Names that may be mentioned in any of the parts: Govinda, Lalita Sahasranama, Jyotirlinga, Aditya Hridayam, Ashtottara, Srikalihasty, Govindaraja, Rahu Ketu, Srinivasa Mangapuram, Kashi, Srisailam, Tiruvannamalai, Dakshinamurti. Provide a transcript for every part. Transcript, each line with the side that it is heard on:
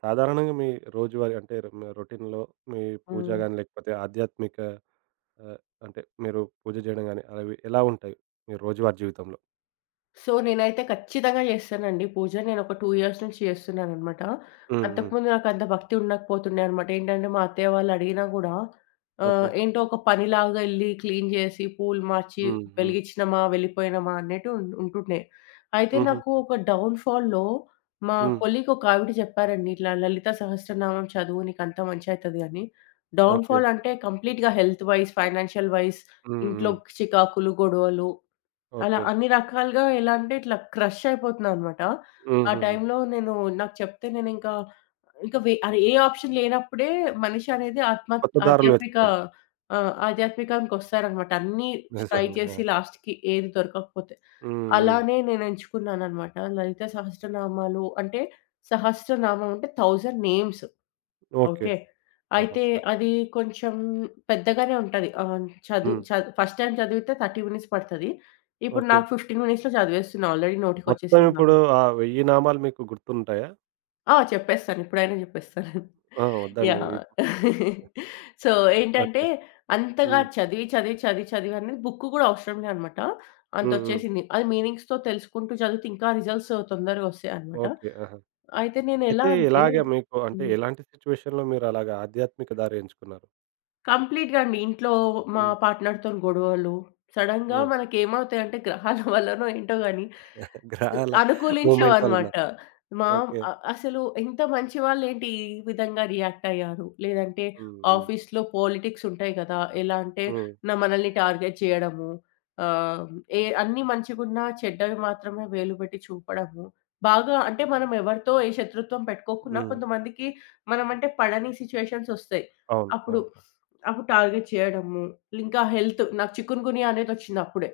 right: సాధారణంగా మీ రోజువారీ అంటే మీ రొటీన్‌లో మీ పూజ
left: హ్మ్.
right: గాని, లేకపోతే ఆధ్యాత్మిక ఆహ్, అంటే మీరు పూజ జేయడం గాని, అవి ఎలా ఉంటాయి మీ రోజువారీ జీవితంలో?
left: సో, నేనైతే ఖచ్చితంగా చేస్తానండి పూజ. నేనొక 2 ఇయర్స్ నుంచి చేస్తున్నాననమాట.
right: హ్మ్. హ్మ్.
left: అంతకుముందు నాకంత భక్తి ఉండకపోతుండే అనమాట. ఏంటంటే, మా అత్తయ్య వాళ్ళు అడిగినా గూడా
right: ఓకే.
left: ఏంటో ఒక పనిలాగా ఎళ్లి క్లీన్ చేసి, పూలు మార్చి,
right: హ్మ్. హ్మ్.
left: వెలిగిచ్చినమా, వెళ్ళిపోయినమా అన్నట్టు ఉంటుండే. అయితే
right: హుహు.
left: నాకు ఒక డౌన్‌ఫాల్‌లో మా
right: హ్మ్.
left: కొలీగ్ ఒక ఆవిడ చెప్పారండి. ఇట్లా లలిత సహస్రనామం చదువు నీకంతా మంచయితది అని.
right: ఓకే.
left: డౌన్‌ఫాల్ అంటే కంప్లీట్‌గా హెల్త్ వైస్, ఫైనాన్షియల్ వైస్,
right: హ్మ్.
left: ఇంట్లో
right: హ్మ్.
left: చికాకులు, గొడవలు అలా
right: ఓకే.
left: అన్ని రకాలుగా ఎలా అంటే ఇట్లా క్రష్ అయిపోతున్నానన్నమాట. ఆ
right: హుహుహు.
left: టైంలో నేను నాకు చెప్తే నేనింకా ఇంకా ఇంకా వే అరే ఏ ఆప్షన్ లేనప్పుడే మనిషి అనేది ఆత్మ
right: కొత్త దారులు
left: ఆధ్యాత్మిక
right: వెతుకుతాం.
left: ఆధ్యాత్మికానికొస్తారనమాట. అన్నీ ట్రై
right: నిజంగా.
left: చేసి లాస్ట్‌కి ఏది దొరకకపోతే.
right: హ్మ్. హ్మ్.
left: అలానే నేను ఎంచుకున్నాననమాట. లలిత సహస్రనామాలు అంటే సహస్రనామం అంటే 1000 నేమ్స్.
right: ఓకే.
left: ఓకే. అయితే
right: సహస్రంగా.
left: అది కొంచెం పెద్దగానే ఉంటది. చదువు
right: హ్మ్.
left: చదు ఫస్ట్ టైమ్ చదివితే 30 మినిట్స్ పడతది. ఇప్పుడు
right: ఓకే.
left: నాకు 15 మినిట్స్‌లో చదివేస్తున్నా ఆల్రెడీ
right: మొత్తం
left: నోటికొచ్చేసింది
right: ఇప్పుడు
left: కాబట్టి.
right: ఆ 1000 నామాలు మీకు గుర్తుంటాయా?
left: ఆ! చెప్పేస్తాను. ఇప్పుడైనా చెప్పేస్తాను.
right: ఆ! వద్దండి.
left: యాహ్! సో, ఏంటంటే
right: ఓకే.
left: అంతగా
right: హ్మ్.
left: చదివి, చదివి, చదివి, చదివి అనేది బుక్ కూడా అవసరం లేదనమాట.
right: హ్మ్. హ్మ్.
left: అంతొచ్చేసింది. అది మీనింగ్స్‌తో తెలుసుకుంటూ చదివితే ఇంకా రిజల్ట్స్ తొందరగా వస్తాయనమాట.
right: ఓకే. ఆహా!
left: అయితే నేనెలా
right: అయితే
left: అంటే
right: ఇలాగ మీకు అంటే
left: హ్మ్.
right: ఎలాంటి సిట్యుయేషన్‌లో మీరలాగా ఆధ్యాత్మిక దారి ఎంచుకున్నారు?
left: కంప్లీట్‌గా అండి. ఇంట్లో మా
right: హ్మ్.
left: పార్ట్‌నర్‌తోని గొడవలు, సడెన్‌గా
right: హ్మ్.
left: మనకేమవుతాయంటే గ్రహాల వల్లనో ఏంటో గాని స్
right: గ్రహాల మూమెంట్ వలన.
left: అనుకూలించవనమాట. మా
right: ఓకే.
left: అసలు ఎంత మంచి వాళ్ళేంటి ఈ విధంగా రియాక్ట్ అయ్యారు? లేదంటే
right: హ్మ్. హ్మ్.
left: ఆఫీస్‌లో పాలిటిక్స్ ఉంటాయి కదా! ఎలా అంటే
right: హ్మ్.
left: మనల్ని టార్గెట్ చేయడము, ఆహ్, అన్నీ మంచిగున్నా చెడ్డవి మాత్రమే వేలుపెట్టి చూపడము. బాగా అంటే మనం ఎవరితో ఏ శత్రుత్వం పెట్టుకోకున్నా
right: హ్మ్.
left: కొంతమందికి మనమంటే పడని సిట్యుయేషన్స్ ఒస్తాయి.
right: అవును.
left: అప్పుడు
right: అవును.
left: అప్పుడు టార్గెట్ చేయడము. ఇంకా హెల్త్ నాకు చికున్ గున్యా అనేదొచ్చిందప్పుడే.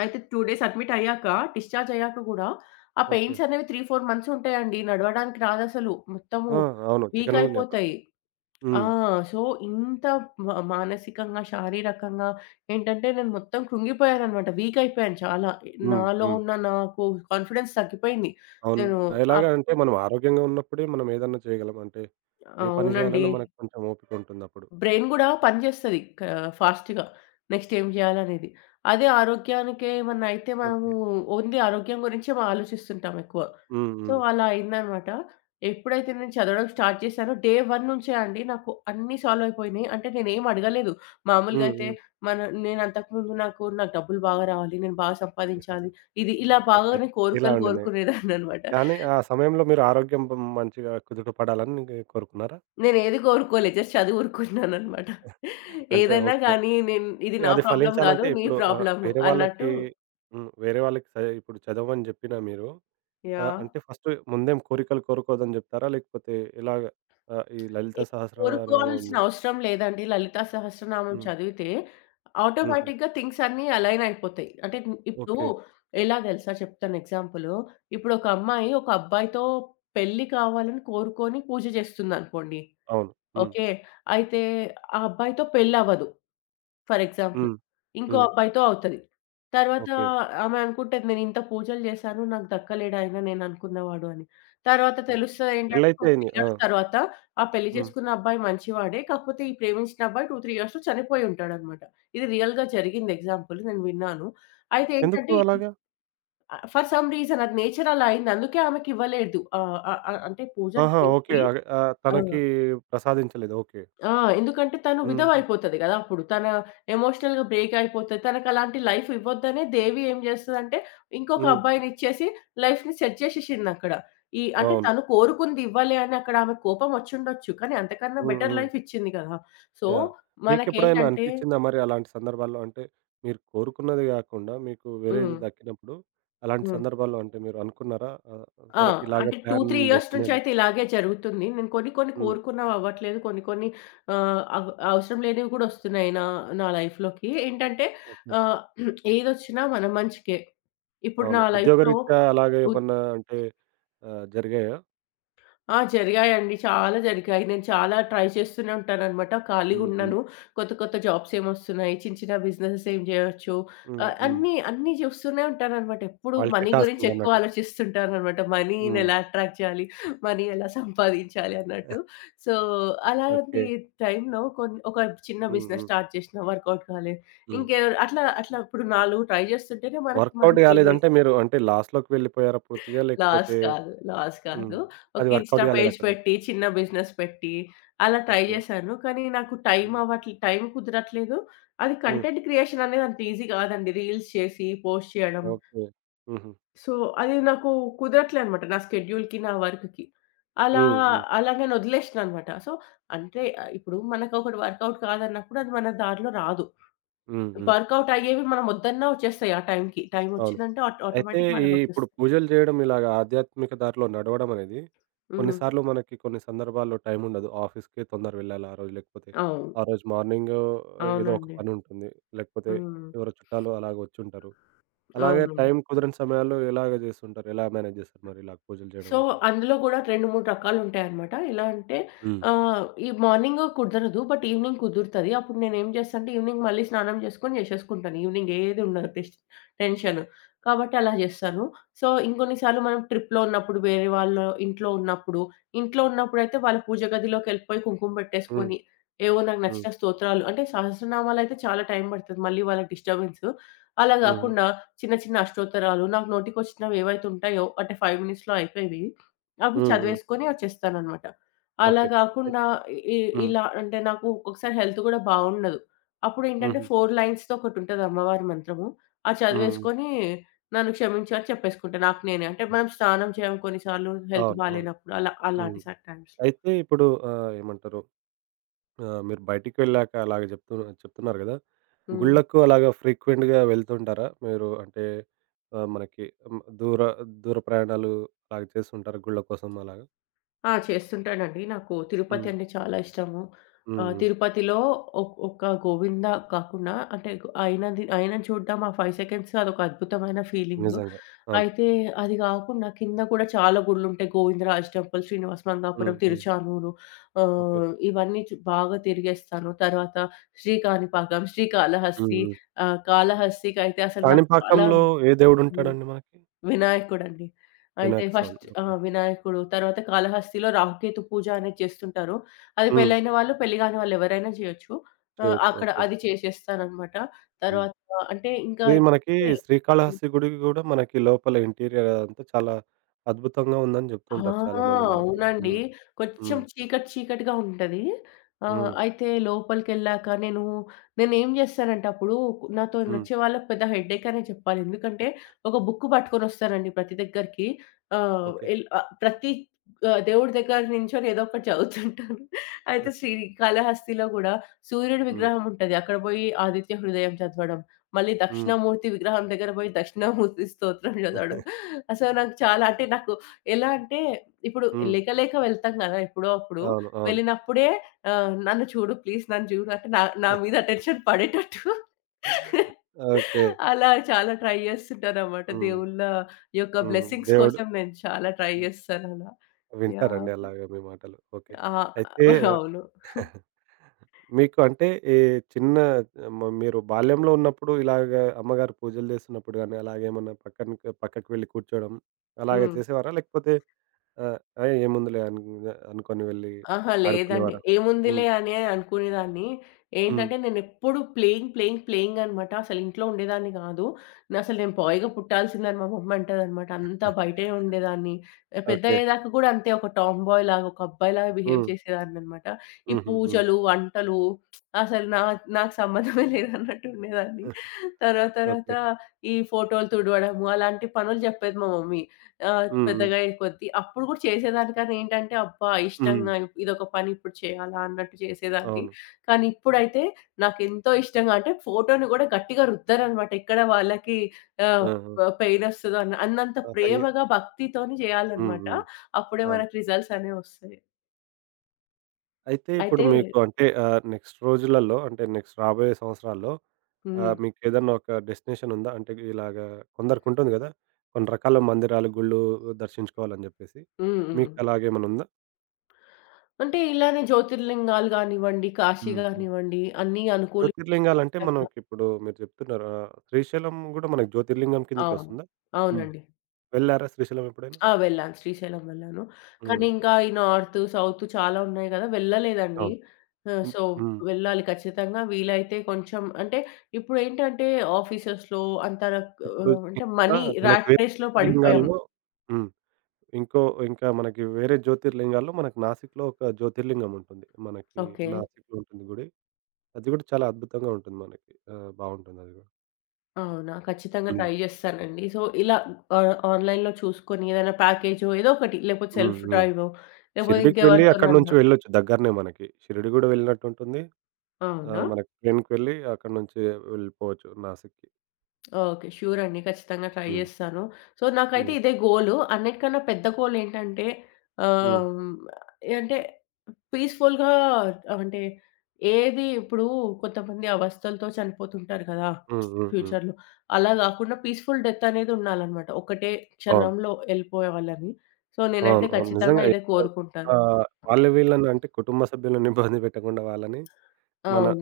left: అయితే 2 డేస్ అడ్మిట్ అయ్యాక, డిశ్చార్జ్ అయ్యాక గూడా ఆ
right: ఓకే.
left: పెయిన్స్ అనేవి 3, 4 మంత్స్ ఉంటాయండి. నడవడానికి రాదసలు. మొత్తము
right: ఆ! అవును.
left: వీక్
right: చికున్‌గున్యా తోటి.
left: అయిపోతాయి. ఆ!
right: హ్మ్.
left: సో, ఇంత మానసికంగా, శారీరకంగా ఏంటంటే నేను మొత్తం కృంగిపోయాననమాట. వీక్ అయిపోయాను చాలా.
right: హ్మ్.
left: నాలో
right: హ్మ్.
left: ఉన్న నాకు కాన్ఫిడెన్స్ తగ్గిపోయింది.
right: అవును.
left: నేను
right: ఎలాగా
left: అప్
right: అంటే మనం ఆరోగ్యంగా ఉన్నప్పుడే మనం ఏదన్నా చేయగలం. అంటే ఏ పని
left: అవునండి.
right: చేయాలన్నా మనకు కొంచెం ఓపిక ఉంటుందప్పుడు.
left: బ్రెయిన్ గూడా పని జేస్తది. ఫాస్ట్‌గా. నెక్స్ట్ ఏం జేయాలనేది. అదే ఆరోగ్యానికే ఏమన్నా అయితే మనము
right: ఓకే.
left: ఓన్లీ ఆరోగ్యం గురించే మనం ఆలోచిస్తుంటాం ఎక్కువ.
right: హ్మ్.
left: సో,
right: హ్మ్.
left: అలా అయిందనమాట. ఎప్పుడైతే నేను చదవడం స్టార్ట్ చేశానో డే 1 నుంచే అండి నాకు అన్నీ సాల్వ్ అయిపోయినాయి. అంటే నేనేం అడగలేదు. మామూలుగా
right: హ్మ్.
left: అయితే
right: హ్మ్.
left: మన నేను అంతకుముందు నాకు డబ్బులు బాగా రావాలి, నేను బాగా సంపాదించాలి, ఇది ఇలా
right: ఓకే.
left: బాగానే
right: ఇలా
left: కోరికలు
right: ఉండింది.
left: కోరుకునేదాన్ననమాట.
right: కానీ ఆ సమయంలో మీరు ఆరోగ్యం మంచిగా కుదుట పడాలని కోరుకున్నారా?
left: నేనేది కోరుకోలే. జస్ట్ చదువు ఊరుకున్నాననమాట.
right: అంటే
left: ఏదైనా
right: ఓకే.
left: గానీ నేను ఇది నా
right: అది
left: ప్రాబ్లమ్ గాదు.
right: ఫలించాలంటే
left: నీ
right: ఇప్పుడు
left: ప్రాబ్లము
right: వేరే
left: అన్నట్టు
right: వాళ్ళకి హ్మ్. వేరే వాళ్ళకి ఇప్పుడు చదవమని జెప్పినా మీరు
left: యాహ్!
right: అంటే ఫస్ట్ ముందేం కోరికలు కోరుకోవద్దని జెప్తారా? లేకపోతే ఎలాగ? ఈ లలిత
left: ఏం కోరుకోవాల్సిన
right: సహస్రనామాన్ని
left: అవసరం లేదండి. లలితా సహస్రనామం
right: హ్మ్.
left: చదివితే
right: హుహు.
left: ఆటోమేటిక్‌గా థింగ్స్ అన్నీ అలైన్ అయిపోతాయి. అంటే ఇప్పుడు
right: ఓకే.
left: ఎలా దెలుసా చెప్తాను ఎగ్జాంపులు. ఇప్పుడొక అమ్మాయి ఒక అబ్బాయితో పెళ్లి కావాలని కోరుకొని పూజ జేస్తుందనుకోండి.
right: అవును. హ్మ్.
left: ఓకే. అయితే ఆ అబ్బాయితో పెళ్లవ్వదు. For example.
right: హ్మ్.
left: ఇంకో
right: హ్మ్.
left: అబ్బాయితో అవుతది. తర్వాత
right: ఓకే.
left: ఆమె అనుకుంటది నేనింత పూజలు చేశాను. నాకు దక్కలేడాయన నేననుకున్నవాడు అని. తర్వాత
right: ఆ!
left: తెలుస్తదేంటంటే,
right: పెళ్లయితే
left: ఒక 3
right: అయింది. ఆ!
left: ఇయర్స్ తర్వాత ఆ పెళ్లి
right: హ్మ్.
left: చేసుకున్న అబ్బాయి మంచివాడే. కాకపోతే ఈ ప్రేమించిన అబ్బాయి 2, 3 ఇయర్స్‌లో చనిపోయి ఉంటాడనమాట. ఇది రియల్‌గా జరిగింది ఎగ్జాంపుల్. నేను విన్నాను. అయితే
right: ఎందుకు
left: ఏంటంటే
right: అలాగా?
left: ఫర్ సమ్ రీజన్ అది నేచర్ అలా అయింది. అందుకే ఆమెకివ్వలేదు. ఆహ్, ఆహ్, ఆహ్, అంటే పూజలు
right: ఆహా! ఓకే.
left: చేసి ఆ!
right: తనకి ప్రసాదించలేదు. ఓకే.
left: ఆ! ఎందుకంటే తను విధవ
right: హుహు.
left: అయిపోతది గదా! అప్పుడు. తన ఎమోషనల్‌గా బ్రేక్ అయిపోతది. తనకలాంటి లైఫ్ ఇవ్వద్దనే దేవి ఏం జేస్తదంటే, ఇంకొక
right: హ్మ్.
left: అబ్బాయినిచ్చేసి లైఫ్‌ని సెట్ చేసేసిందక్కడ. ఈ అంటే
right: అవును.
left: తను కోరుకుంది ఇవ్వాలి అని అక్కడ ఆమె కోపం వచ్చుండొచ్చు. కానీ అంతకన్నా
right: హ్మ్.
left: బెటర్
right: హ్మ్.
left: లైఫ్ ఇచ్చింది గదా! So,
right: yeah! మీకెప్పుడైనా
left: మనకేంటంటే
right: అనిపిచ్చిందా మరి అలాంటి సందర్భాల్లో? అంటే మీరు కోరుకున్నది గాకుండా మీకు వేరేది
left: హ్మ్.
right: దక్కినప్పుడు అలాంటి
left: హ్మ్.
right: సందర్భాల్లో అంటే మీరు అనుకున్నారా?
left: ఆ!
right: సరే ఇలాగ
left: అంటే 2,
right: ప్లాన్
left: 3 ఇయర్స్
right: జేసిందేమో
left: నుంచయితే ఇలాగే జరుగుతుంది. నేను కొన్ని కొన్ని
right: హ్మ్.
left: కోరుకున్నవవ్వట్లేదు. కొన్ని కొన్ని అవసరం లేనివి కూడా వస్తున్నాయి నా నా లైఫ్‌లోకి. ఏంటంటే
right: ఓకే.
left: ఆహ్, ఏదొచ్చినా మన మంచికే. ఇప్పుడు
right: అవును.
left: నా లైఫ్‌లో
right: ఉద్యోగరీత్యా అలాగే
left: ఉ
right: ఏమన్నా అంటే జరిగాయా?
left: ఆ! జరిగాయండి. చాలా జరిగాయి. నేను చాలా ట్రై చేస్తూనే ఉంటాననమాట.
right: హ్మ్. హ్మ్.
left: ఖాళీగున్నాను. కొత్త కొత్త జాబ్స్ ఏమొస్తున్నాయి, చిన్న చిన్న బిజినెసెస్ ఏం జేయొచ్చు,
right: హ్మ్. హ్మ్.
left: అన్నీ అన్నీ చూస్తూనే ఉంటాననమాట. ఎప్పుడు
right: మల్టీ
left: మనీ గురించి
right: టాస్కింగ్
left: ఎక్కువ
right: అన్నట్టు.
left: ఆలోచిస్తుంటాననమాట. మనీని
right: హ్మ్.
left: ఎలా అట్రాక్ట్ చేయాలి, మనీ ఎలా సంపాదించాలి అన్నట్టు. సో, అలాంటి
right: ఓకే.
left: టైంలో కొన్ని ఒక చిన్న
right: హ్మ్.
left: బిజినెస్
right: హ్మ్.
left: స్టార్ట్ చేసినా వర్కౌట్ కాలే.
right: హ్మ్.
left: ఇంకే అట్లా అట్లా ఇప్పుడు 4 ట్రై చేస్తుంటేనే మనకి
right: వర్కౌట్
left: మనకిది
right: గాలేదంటే మీరు అంటే లాస్‌లోకి వెళ్ళిపోయారా పూర్తిగా?
left: లాస్
right: లేకపోతే
left: కాదు. లాస్
right: హ్మ్.
left: కాదు. ఒక
right: అది
left: ఇన్‌స్టా
right: వర్కౌట్
left: పేజ్
right: గాలేదక్కడ నుంచి.
left: పెట్టి, చిన్న బిజినెస్ పెట్టి, అలా ట్రై
right: ఓకే.
left: జేశాను. కానీ నాకు
right: హ్మ్.
left: టైం కుదరట్లేదు. అది
right: హ్మ్.
left: కంటెంట్ క్రియేషన్ అనేది అంత ఈజీ గాదండి. రీల్స్ చేసి, పోస్ట్ చేయడం.
right: ఓకే. హుహు.
left: సో, అది నాకు కుదరట్లే అనమాట. నా స్కెడ్యూల్‌కి, నా వర్క్‌కి. అలా,
right: హ్మ్. హ్మ్.
left: అలా నేను వదిలేసినాననమాట. సో, అంటే ఇప్పుడు మనకు ఒకటి వర్కౌట్ కాదన్నప్పుడు అది మన దారిలో రాదు.
right: హ్మ్. హ్మ్.
left: వర్కౌట్ అయ్యేవి మనం వద్దన్నా వచ్చేస్తాయి ఆ టైంకి. టైం
right: అవును.
left: వచ్చిందంటే ఆటో
right: అయితే
left: ఆటోమేటిక్
right: ఈ ఇప్పుడు
left: మనకొచ్చేస్తాయి.
right: పూజలు జేయడం ఇలాగ ఆధ్యాత్మిక దారిలో నడవడం అనేది
left: హ్మ్.
right: కొన్నిసార్లు మనకి కొన్ని సందర్భాల్లో టైం ఉండదు. ఆఫీస్‌కి తొందర వెళ్ళాలి ఆ రోజు లేకపోతే
left: అవును.
right: ఆ రోజు మార్నింగ్ ఏదో ఒక
left: అవునండి.
right: పని ఉంటుంది. లేకపోతే
left: హ్మ్.
right: ఎవరో చుట్టాలు అలాగ వచ్చుంటారు. అలాగే
left: అవునండి.
right: టైం కుదరని సమయాల్లో ఎలాగ జేస్తుంటారు? ఎలా మేనేజ్ జేస్తారు మరి ఇలా పూజలు జేయడం
left: సో,
right: వాటిని?
left: అందులో గూడా 2, 3 రకాలుంటాయన్నమాట. ఎలా అంటే
right: హ్మ్.
left: ఈ మార్నింగ్ కుదరదు. బట్ ఈవినింగ్ కుదురుతది. అప్పుడు నేనేం చేస్తా అంటే ఈవినింగ్ మళ్ళీ స్నానం చేసుకొని చేసేసుకుంటాను. ఈవినింగ్ ఏది ఉండదు టెన్షన్. కాబట్టి అలా చేస్తాను. సో, ఇంకొన్ని సార్లు మనం ట్రిప్‌లో ఉన్నప్పుడు, వేరే వాళ్ళ ఇంట్లో ఉన్నప్పుడు, ఇంట్లో ఉన్నప్పుడైతే వాళ్ళ పూజ గదిలోకెళ్ళిపోయి కుంకుమ
right: హ్మ్.
left: పెట్టేసుకొని, ఏవో నాకు
right: హ్మ్.
left: నచ్చిన స్తోత్రాలు అంటే సహస్రనామాలయితే చాలా టైం పడతది. మళ్ళీ వాళ్ళకి డిస్టర్బెన్స్. అలా
right: హుహు.
left: గాకుండా చిన్న చిన్న అష్టోత్తరాలు నాకు నోటికొచ్చినవి ఏవైతే ఉంటాయో అంటే 5 మినిట్స్‌లో అయిపోయేవి. అవి
right: హ్మ్. హ్మ్.
left: చదివేసుకొని వచ్చేస్తాననమాట. అలా
right: ఓకే. అయి
left: గాకుండా ఇ ఇ-
right: హ్మ్.
left: ఇలా అంటే నాకు ఒక్కొక్కసారి హెల్త్ గూడా బావుండదు. అప్పుడేంటంటే
right: హుహు.
left: 4 లైన్స్‌తో ఒకటుంటది అమ్మవారి మంత్రము. అది
right: హ్మ్.
left: చదివేసుకొని నన్ను క్షమించు అని చెప్పేసుకుంటా నాకు నేనే. అంటే మనం స్నానం చేయం కొన్ని సార్లు హెల్త్
right: అవును. అవును.
left: బాలేనప్పుడు అలా
right: హ్మ్.
left: అలాంటి టైమ్స్‌లో.
right: అయితే ఇప్పుడు ఏమంటారు? ఆ! మీరు బయటికి వెళ్ళాక అలాగ చెప్తున్నారు గదా!
left: హ్మ్.
right: గుళ్ళకు అలాగా ఫ్రీక్వెంట్‌గా వెళ్తుంటారా? మీరు అంటే మనకి హ్మ్, దూర దూర ప్రయాణాలు అలాగ చేస్తుంటారు గుళ్ళ కోసం అలాగా?
left: ఆ! చేస్తుంటానండి. నాకు తిరుపతి
right: హ్మ్.
left: అంటే చాలా ఇష్టము.
right: హ్మ్. హ్మ్.
left: తిరుపతిలో ఒక్క గోవింద కాకుండా అంటే ఆయనది ఆయనని చూడ్డం ఆ 5 సెకండ్స్ అదొక అద్భుతమైన ఫీలింగు.
right: నిజంగా. అవును.
left: అయితే అది కాకుండా కింద కూడా చాలా గుడులుంటాయి. గోవిందరాజ్ టెంపుల్, శ్రీనివాస
right: హ్మ్.
left: మంగాపురం,
right: హ్మ్.
left: తిరుచానూరు
right: ఓకే.
left: ఇవన్నీ బాగా తిరిగేస్తాను. తర్వాత శ్రీకాణిపాకం,
right: హ్మ్.
left: శ్రీకాళహస్తి
right: హ్మ్.
left: కాళహస్తికైతే అసలు నాకు చాలా
right: కాణిపాకంలో ఏ
left: హ్మ్.
right: దేవుడుంటాడండి మనకి?
left: వినాయకుడండి. అయితే
right: వినాయక స్వామి.
left: ఫస్ట్ ఆ!
right: ఓకే.
left: వినాయకుడు, తర్వాత కాళహస్తిలో రాహుకేతు పూజ అనేది చేస్తుంటారు. అది
right: హ్మ్.
left: పెళ్లైన వాళ్ళు, పెళ్లి కాని వాళ్ళు ఎవరైనా చేయొచ్చు.
right: చేయొచ్చు.
left: అక్కడ
right: ఓకే.
left: అది చేసేస్తాననమాట.
right: హ్మ్.
left: తర్వాత అంటే ఇంకా
right: ఇది మనకి
left: ఎట్లంటే
right: శ్రీకాళహస్తి గుడికి గూడా మనకి లోపల ఇంటీరియర్ అదంతా చాలా అద్భుతంగా ఉందని జెప్తూ
left: ఆ!
right: ఉంటారు చాలామంది మనకి.
left: అవునండి.
right: హ్మ్.
left: కొంచెం
right: హ్మ్.
left: చీకటి చీకటిగా ఉంటది. ఆ!
right: హ్మ్.
left: అయితే లోపలికెళ్ళాక నేనేం జేస్తానంటే అప్పుడు నాతోని
right: హ్మ్.
left: వచ్చే వాళ్ళకి పెద్ద హెడ్‌ఏక్ అనే చెప్పాలి. ఎందుకంటే ఒక బుక్ పట్టుకొనొస్తానండి ప్రతి దగ్గరికి.
right: ఓకే.
left: ప్రతి దేవుడి దగ్గర నించొని ఏదో ఒకటి చదువుతుంటాను. అయితే శ్రీకాళహస్తిలో గూడా సూర్యుడి
right: హ్మ్.
left: విగ్రహం ఉంటది. అక్కడ బోయి ఆదిత్య హృదయం చదవడం, మళ్ళీ
right: హ్మ్.
left: దక్షిణామూర్తి విగ్రహం దగ్గర బోయి దక్షిణామూర్తి స్తోత్రం చదవడం. అసలు నాకు చాలా అంటే నాకు ఎలా అంటే, ఇప్పుడు
right: హ్మ్.
left: లేక లేక వెళ్తాం గదా! ఎప్పుడో అప్పుడు.
right: అవును. అవును.
left: వెళ్ళినప్పుడే "నన్ను చూడు ప్లీజ్ నన్ను చూడు" అంటే నా నా మీద అటెన్షన్ పడేటట్టు
right: ఓకే.
left: అలా చాలా ట్రై చేస్తుంటానన్నమాట.
right: హ్మ్.
left: దేవుళ్ళ యొక్క
right: హ్మ్.
left: బ్లెస్సింగ్స్
right: దేవుడు
left: కోసం నేను చాలా ట్రై చేస్తానలా.
right: వింటారండి
left: యాహ్!
right: అలాగా మీ మాటలు. ఓకే.
left: ఆ!
right: అయితే
left: అవును.
right: మీకు అంటే ఈ చిన్న మీరు బాల్యంలో ఉన్నప్పుడు ఇలాగ అమ్మగారు పూజలు చేస్తున్నప్పుడు గాని, అలాగేమన్నా పక్కకి వెళ్లి కూర్చోవడం అలాగే
left: హ్మ్.
right: చేసేవారా? లేకపోతే ఆహ్, "ఏయ్! ఏముందిలే" అనుకోని వెళ్లి
left: ఆహా! లేదండి.
right: ఆడుకునేవారా? హ్మ్.
left: ఏముందిలే అనే అనుకునేదాన్ని.
right: హ్మ్.
left: ఏంటంటే నేనెప్పుడు ప్లేయింగ్, ప్లేయింగ్, ప్లేయింగ్ అనమాట. అసలు ఇంట్లో ఉండేదాన్ని గాదు. అసలు నేను బాయ్‌గా పుట్టాల్సిందని మా మమ్మీ అంటదనమాట. అంతా బయటే ఉండేదాన్ని.
right: ఓకే.
left: పెద్దయ్యేదాకా గూడా అంతే ఒక టామ్ బాయ్ లాగా, ఒక అబ్బాయిలాగా బిహేవ్
right: హ్మ్.
left: చేసేదాన్ననమాట. ఈ
right: హుహు. హ్మ్.
left: పూజలు, వంటలు అసలు నాకు సంబంధమే లేదన్నట్టు ఉండేదాన్ని. తర్వాత తర్వాత
right: ఓకే.
left: ఈ ఫోటోలు తుడవడము అలాంటి పనులు జెప్పేది మా మమ్మీ. ఆ!
right: హ్మ్. హ్మ్.
left: పెద్దగా అయ్యే కొద్దీ అప్పుడు గూడా చేసేదాన్ని. కానీ ఏంటంటే, అబ్బా!
right: హ్మ్.
left: ఇష్టంగా ఇదొక పని ఇప్పుడు చేయాలా అన్నట్టు చేసేదాన్ని.
right: అవును.
left: కానీ ఇప్పుడైతే నాకెంతో ఇష్టంగా అంటే ఫోటోని గూడా గట్టిగా రుద్దరనమాట. ఎక్కడ వాళ్ళకి ఆహ్,
right: ఆహా!
left: వ పెయినొస్తదో అన్నంత
right: ఆ! అయ్యో!
left: ప్రేమగా, భక్తితోని
right: హ్మ్.
left: చేయాలనమాట.
right: హ్మ్.
left: అప్పుడే
right: అవును.
left: మనకు రిజల్ట్స్ అనేవొస్తాయి.
right: అయితే ఇప్పుడు
left: అయితే
right: మీకు అంటే నెక్స్ట్ రోజులలో అంటే నెక్స్ట్ రాబోయే సంవత్సరాల్లో
left: హ్మ్.
right: ఆహ్, మీకేదన్నా ఒక డెస్టినేషన్ ఉందా? అంటే ఇలాగా కొందరికుంటుంది గదా! కొన్ని రకాల మందిరాలు, గుళ్ళు దర్శించుకోవాలని జెప్పేసి.
left: హ్మ్. హ్మ్.
right: మీకు అలాగేమన్నా ఉందా?
left: అంటే ఇలానే జ్యోతిర్లింగాలు గానివ్వండి, కాశీ
right: హ్మ్. హ్మ్.
left: గానివ్వండి అన్నీ
right: జ్యోతిర్లింగాలంటే
left: అనుకూలితంగా.
right: మనకిప్పుడు మీరు చెప్తున్నారు. ఆహ్, శ్రీశైలం గూడా మనకి జ్యోతిర్లింగం కిందకే
left: అవును.
right: వస్తుందా? హ్మ్.
left: అవునండి.
right: వెళ్లారా శ్రీశైలం ఎప్పుడైనా?
left: ఆ! వెళ్ళాను. శ్రీశైలం వెళ్ళాను. కానీ
right: హ్మ్.
left: ఇంకా ఈ నార్త్, సౌత్ చాలా ఉన్నాయి గదా! వెళ్ళలేదండి.
right: అవును. హ్మ్.
left: సో,
right: హ్మ్.
left: వెళ్ళాలి ఖచ్చితంగా. వీలైతే కొంచెం అంటే ఇప్పుడేంటంటే ఆఫీసెస్‌లో అంత
right: ఇప్పుడు
left: అంటే
right: ఇంకా
left: మనీ
right: మనకి
left: ర్యాట్
right: వేరే
left: రేస్‌లో పడిపోయాం.
right: జ్యోతిర్లింగాల్లో హ్మ్. ఇంకో ఇంకా మనకి వేరే జ్యోతిర్లింగాల్లో మనకి నాసిక్‌లో ఒక జ్యోతిర్లింగం ఉంటుంది. మనకి
left: ఓకే.
right: నాసిక్‌లో ఉంటుంది గుడి. అది గూడా చాలా అద్భుతంగా ఉంటుంది మనకి. ఆహ్, బావుంటుంది అది గూడా.
left: అవునా! ఖచ్చితంగా
right: హ్మ్.
left: ట్రై జేస్తానండి. సో, ఇలా ఆన్‌లైన్‌లో చూసుకొని ఏదైనా ప్యాకేజో ఏదో ఒకటి లేకపోతే
right: హ్మ్.
left: సెల్ఫ్
right: హ్మ్.
left: డ్రైవో లేకపోతే
right: షిరిడీకి వెళ్ళి అక్కడి నుంచి
left: ఇంకెవరితోనన్నా
right: వెళ్ళొచ్చు దగ్గరనే మనకి. షిరిడి గూడా వెళ్ళినట్టు ఉంటుంది.
left: అవునా?
right: ఆహ్, మనకి ట్రైన్‌కి వెళ్ళి అక్కడి నుంచి వెళ్ళిపోవచ్చు నాసిక్‌కి.
left: ఓకే. ష్యూర్ అండి. ఖచ్చితంగా ట్రై
right: హ్మ్.
left: జేస్తాను. సో, నాకైతే
right: హ్మ్.
left: ఇదే గోలు. అన్నిటికన్నా పెద్ద గోల్ ఏంటంటే
right: హ్మ్.
left: ఆహ్, అంటే పీస్‌ఫుల్‌గా అంటే ఏది ఇప్పుడు కొంతమంది అవస్థలతో చనిపోతుంటారు కదా!
right: హ్మ్. హ్మ్. హ్మ్.
left: ఫ్యూచర్‌లో. అలా గాకుండా పీస్‌ఫుల్ డెత్ అనేది ఉండాలనమాట. ఒకటే
right: అవును.
left: క్షణంలో ఎళ్ళిపోయేవాళ్ళని. సో,
right: అవును.
left: నేనైతే
right: అవును.
left: ఖచ్చితంగా
right: నిజంగా
left: ఇదే కోరుకుంటాను.
right: వాళ్ళు వీళ్ళని అంటే కుటుంబ సభ్యులను ఇబ్బంది పెట్టకుండా వాళ్ళని మన
left: అవును.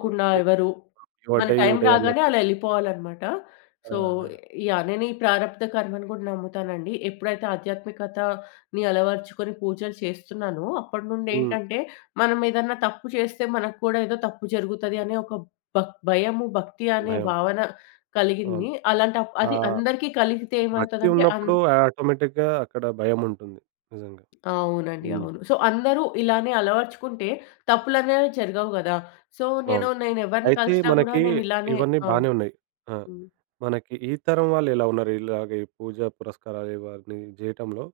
right: హ్మ్. ఈ
left: ఎవరు,
right: "యువర్
left: మన
right: డే యూ
left: టైం
right: డే"
left: రాగానే
right: అన్నట్టు.
left: అలా ఎళ్ళిపోవాలనమాట.
right: ఆ!
left: సో,
right: ఆ!
left: యాహ్! నేను ఈ ప్రారబ్ధ కర్మని గూడా నమ్ముతానండి. ఎప్పుడైతే ఆధ్యాత్మికతని అలవరుచుకొని పూజలు చేస్తున్నానో, అప్పటి
right: హ్మ్.
left: నుండేంటంటే, మనం ఏదన్నా తప్పు చేస్తే మనకు కూడా ఏదో తప్పు జరుగుతది అనే ఒక భయము, భక్తి అనే
right: భయం.
left: భావన
right: అవును.
left: కలిగింది. అది
right: ఆహ్,
left: అందరికీ కలిగితే
right: భక్తి
left: ఏమవుతదంటే
right: ఉన్నప్పుడు ఆటోమేటిక్‌గా అక్కడ భయముంటుంది. నిజంగా.
left: అవునండి.
right: హ్మ్.
left: అవును. సో, అందరూ ఇలానే అలవర్చుకుంటే తప్పులనేవి జరగవు గదా! సో,
right: అవును.
left: నేనెవరిని
right: అయితే
left: కలిసినా గూడా
right: మనకి
left: నేనిలానే
right: ఇవన్నీ
left: ఆ!
right: బానే ఉన్నాయి. ఆ!
left: హ్మ్.
right: మనకి ఈ తరం వాళ్ళు ఎలా ఉన్నారు? ఇలాగ ఈ పూజ పురస్కారాలు ఇవన్నీ జేయటంలో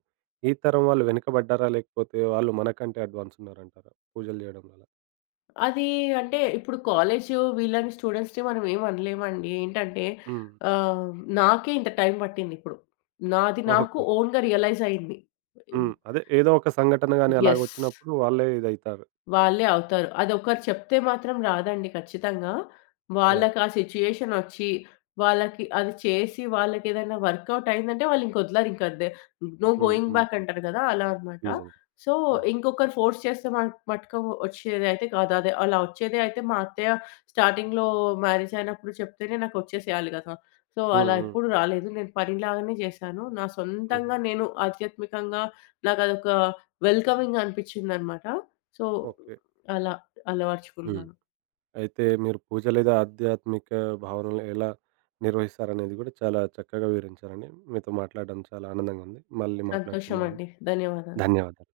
right: ఈ తరం వాళ్ళు వెనుకబడ్డారా? లేకపోతే వాళ్ళు మనకంటే అడ్వాన్స్ ఉన్నారంటారా? పూజలు జేయడం వల్ల?
left: అది అంటే ఇప్పుడు కాలేజు వీళ్ళని స్టూడెంట్స్‌ని మనం ఏం అనలేమండి. ఏంటంటే
right: హ్మ్.
left: ఆహ్, నాకే ఇంత టైం పట్టిందిప్పుడు. నాది నాకు
right: ఓకే.
left: ఓన్‌గా రియలైజ్ అయింది.
right: హ్మ్. అదే ఏదో ఒక సంఘటన గాని
left: యెస్.
right: అలాగొచ్చినప్పుడు వాళ్ళే ఇదైతారు.
left: వాళ్ళే అవుతారు. అదొకరు చెప్తే మాత్రం రాదండి ఖచ్చితంగా.
right: యాహ్!
left: వాళ్ళకి ఆ సిట్యుయేషన్ ఒచ్చి, వాళ్ళకి అది చేసి వాళ్ళకేదైనా వర్కౌట్ అయిందంటే వాళ్ళింకొదలరు ఇంక అంతే. నో
right: హ్మ్.
left: గోయింగ్
right: హ్మ్.
left: బ్యాక్ అంటారు కదా! అలా అన్నమాట.
right: నిజంగా.
left: సో,
right: అవును.
left: ఇంకొకరు ఫోర్స్ చేస్తే మటుకు ఒచ్చేదైతే కాదు. అదే అలా ఒచ్చేదే అయితే మా అత్తయ్య స్టార్టింగ్‌లో మ్యారేజ్ అయినప్పుడు చెప్తేనే నాకొచ్చేసేయాలి కదా! సో,
right: హ్మ్.
left: అలా
right: హ్మ్.
left: ఎప్పుడు రాలేదు. నేను పనిలాగానే చేశాను. నా
right: హుహు.
left: సొంతంగా నేను ఆధ్యాత్మికంగా నాకదొక వెల్కమింగ్ అనిపించిందన్నమాట. So,
right: okay.
left: అలా
right: హ్మ్.
left: అలవర్చుకున్నాను.
right: అయితే మీరు పూజ లేదా ఆధ్యాత్మిక భావనలు ఎలా నిర్వహిస్తారనేది కూడా చాలా చక్కగా వివరించారండి. మీతో మాట్లాడడం చాలా ఆనందంగా ఉంది. మళ్ళీ మాట్లాడుకుందామండి.
left: సంతోషమండి. ధన్యవాదాలు.
right: ధన్యవాదాలు.